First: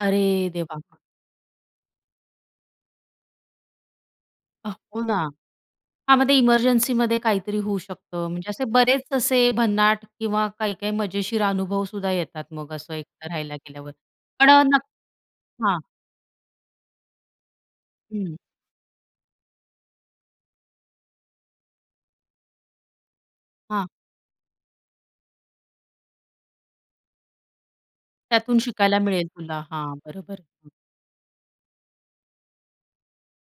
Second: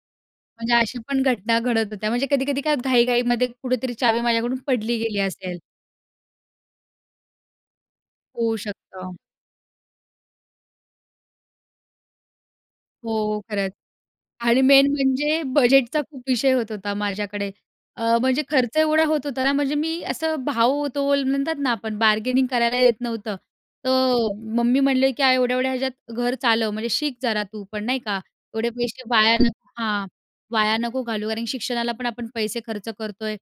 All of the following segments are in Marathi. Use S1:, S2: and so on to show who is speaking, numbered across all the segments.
S1: अरे
S2: म्हणजे
S1: देवा!
S2: अशा पण घटना घडत होत्या. म्हणजे कधी-कधी काय घाई-घाईमध्ये कुठेतरी चावी माझ्याकडून
S1: अ,
S2: पडली
S1: हो ना.
S2: गेली असेल.
S1: हां, मग ते इमर्जन्सीमध्ये काहीतरी होऊ शकतं. म्हणजे
S2: होऊ
S1: असे बरेच
S2: शकतं.
S1: असे भन्नाट किंवा काही-काही मजेशीर अनुभव सुद्धा येतात मग असं एकटं
S2: हो,
S1: राहायला
S2: खरंच.
S1: गेल्यावर. पण
S2: आणि
S1: नक्क
S2: मेन म्हणजे
S1: हां.
S2: बजेटचा खूप विषय होत होता माझ्याकडे. अ,
S1: हं.
S2: म्हणजे खर्च एवढा होत होता ना म्हणजे मी असं भाव-तोल म्हणतात ना, आपण बार्गेनिंग करायला येत नव्हतं.
S1: हां.
S2: तर मम्मी म्हटले, की "एवढ्या एवढ्या ह्याच्यात घर चालव म्हणजे शिक जरा तू पण नाही का.
S1: त्यातून
S2: एवढे
S1: शिकायला
S2: पैसे
S1: मिळेल
S2: वाया
S1: तुला,
S2: नको
S1: हां,
S2: हां.
S1: बरोबर.
S2: वाया नको घालू कारण शिक्षणाला पण आपण पैसे खर्च करतोय,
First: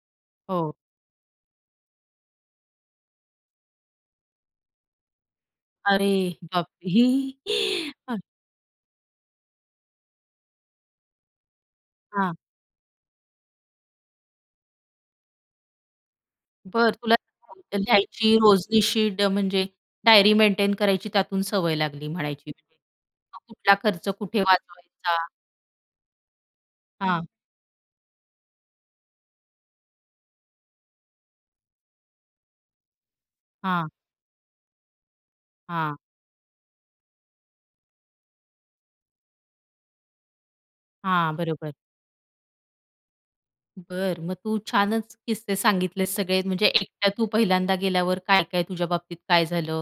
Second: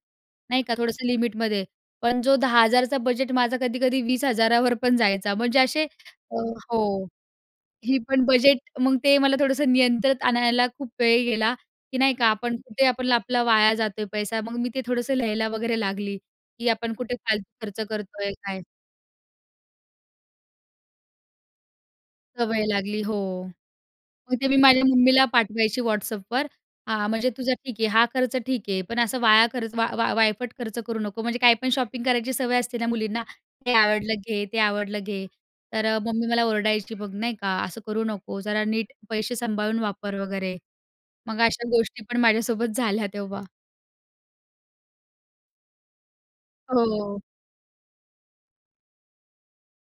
S2: नाही
S1: हो.
S2: का थोडंसं लिमिटमध्ये. पण जो 10000 चा बजेट माझा कधी कधी 20000 वर पण जायचा म्हणजे असे
S1: अरे
S2: अ,
S1: बाप!
S2: हो. ही
S1: हं.
S2: पण बजेट मग ते मला थोडंसं नियंत्रित आणायला खूप वेळ गेला, की नाही का
S1: हां.
S2: आपण कुठे आपण आपला वाया जातोय पैसा, मग मी ते थोडंसं लिहायला वगैरे लागली, की
S1: बरं
S2: आपण
S1: तुला
S2: कुठे फालतू खर्च
S1: [unintelligible]
S2: करतोय,
S1: लिहायची
S2: काय?
S1: रोजनिशी ड म्हणजे, डायरी मेंटेन करायची त्यातून सवय लागली म्हणायची.
S2: सवय
S1: [unintelligible]
S2: लागली हो.
S1: मग कुठला खर्च
S2: मग
S1: कुठे
S2: ते मी माझ्या मम्मीला
S1: वाचवायचा.
S2: पाठवायची WhatsAppवर. हां,
S1: हां.
S2: म्हणजे तुझा ठीक आहे, हा खर्च ठीक आहे पण असं वाया खर्च वा वा वायफट खर्च करू नको म्हणजे, काही पण शॉपिंग करायची सवय असते ना मुलींना. हे
S1: हां.
S2: आवडलं घे, ते आवडलं घे. तर
S1: हां.
S2: अ, मम्मी मला ओरडायची बघ नाही का "असं करू नको जरा नीट पैसे सांभाळून वापर" वगैरे.
S1: हां,
S2: मग अशा
S1: बरोबर.
S2: गोष्टी पण माझ्यासोबत झाल्या तेव्हा.
S1: बरं, मग तू छानच किस्से सांगितलेत सगळे म्हणजे एकट्या
S2: हो.
S1: तू पहिल्यांदा गेल्यावर काय-काय तुझ्या बाबतीत काय झालं?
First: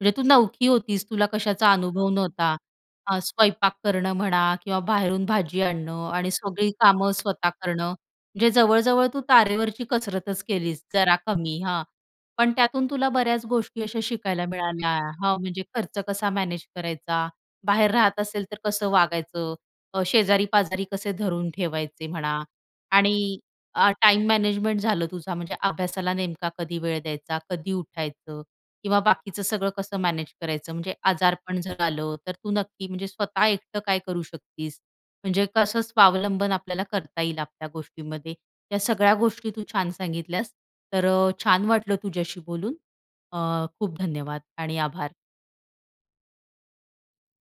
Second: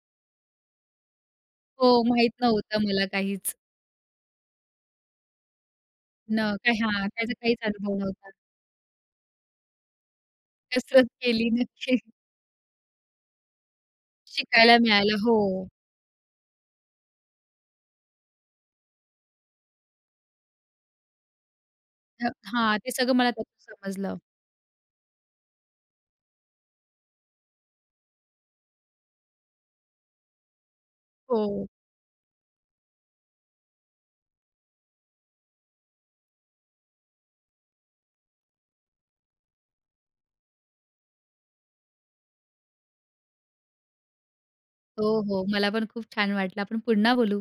S1: म्हणजे तू नवकी होतीस तुला कशाचा
S2: हो
S1: अनुभव
S2: माहीत
S1: नव्हता.
S2: नव्हतं मला
S1: हा
S2: काहीच.
S1: स्वयंपाक करणं म्हणा किंवा बाहेरून भाजी आणणं आणि
S2: न का
S1: सगळी
S2: ह्या
S1: कामं
S2: त्याचा
S1: स्वतः
S2: काहीच
S1: करणं.
S2: अनुभव नव्हता.
S1: म्हणजे जवळ-जवळ तू तारेवरची कसरतच केलीस
S2: कसरत
S1: जरा
S2: केली
S1: कमी हा.
S2: नक्की.
S1: पण त्यातून तुला बऱ्याच गोष्टी अशा शिकायला
S2: शिकायला
S1: मिळाल्या.
S2: मिळायलं.
S1: हां म्हणजे
S2: हो.
S1: खर्च कसा मॅनेज करायचा? बाहेर राहत असेल तर कसं वागायचं? अ, शेजारी-पाजारी कसे धरून ठेवायचे
S2: हं,
S1: म्हणा
S2: हां. ते सगळं मला
S1: आणि
S2: त्यातून
S1: अ,
S2: समजलं.
S1: टाईम मॅनेजमेंट झालं. तुझा म्हणजे अभ्यासाला नेमका कधी वेळ द्यायचा, कधी उठायचं किंवा बाकीचं सगळं कसं मॅनेज करायचं म्हणजे आजारपण
S2: हो.
S1: झालं. तर तू नक्की म्हणजे स्वतः एकटं काय करू शकतीस. म्हणजे कसं स्वावलंबन आपल्याला करता येईल आपल्या गोष्टीमध्ये. या सगळ्या गोष्टी तू छान सांगितल्यास. तर अ, छान वाटलं तुझ्याशी बोलून अ, खूप धन्यवाद आणि आभार.
S2: हो, हो. मला पण खूप छान वाटलं आपण पुन्हा बोलू.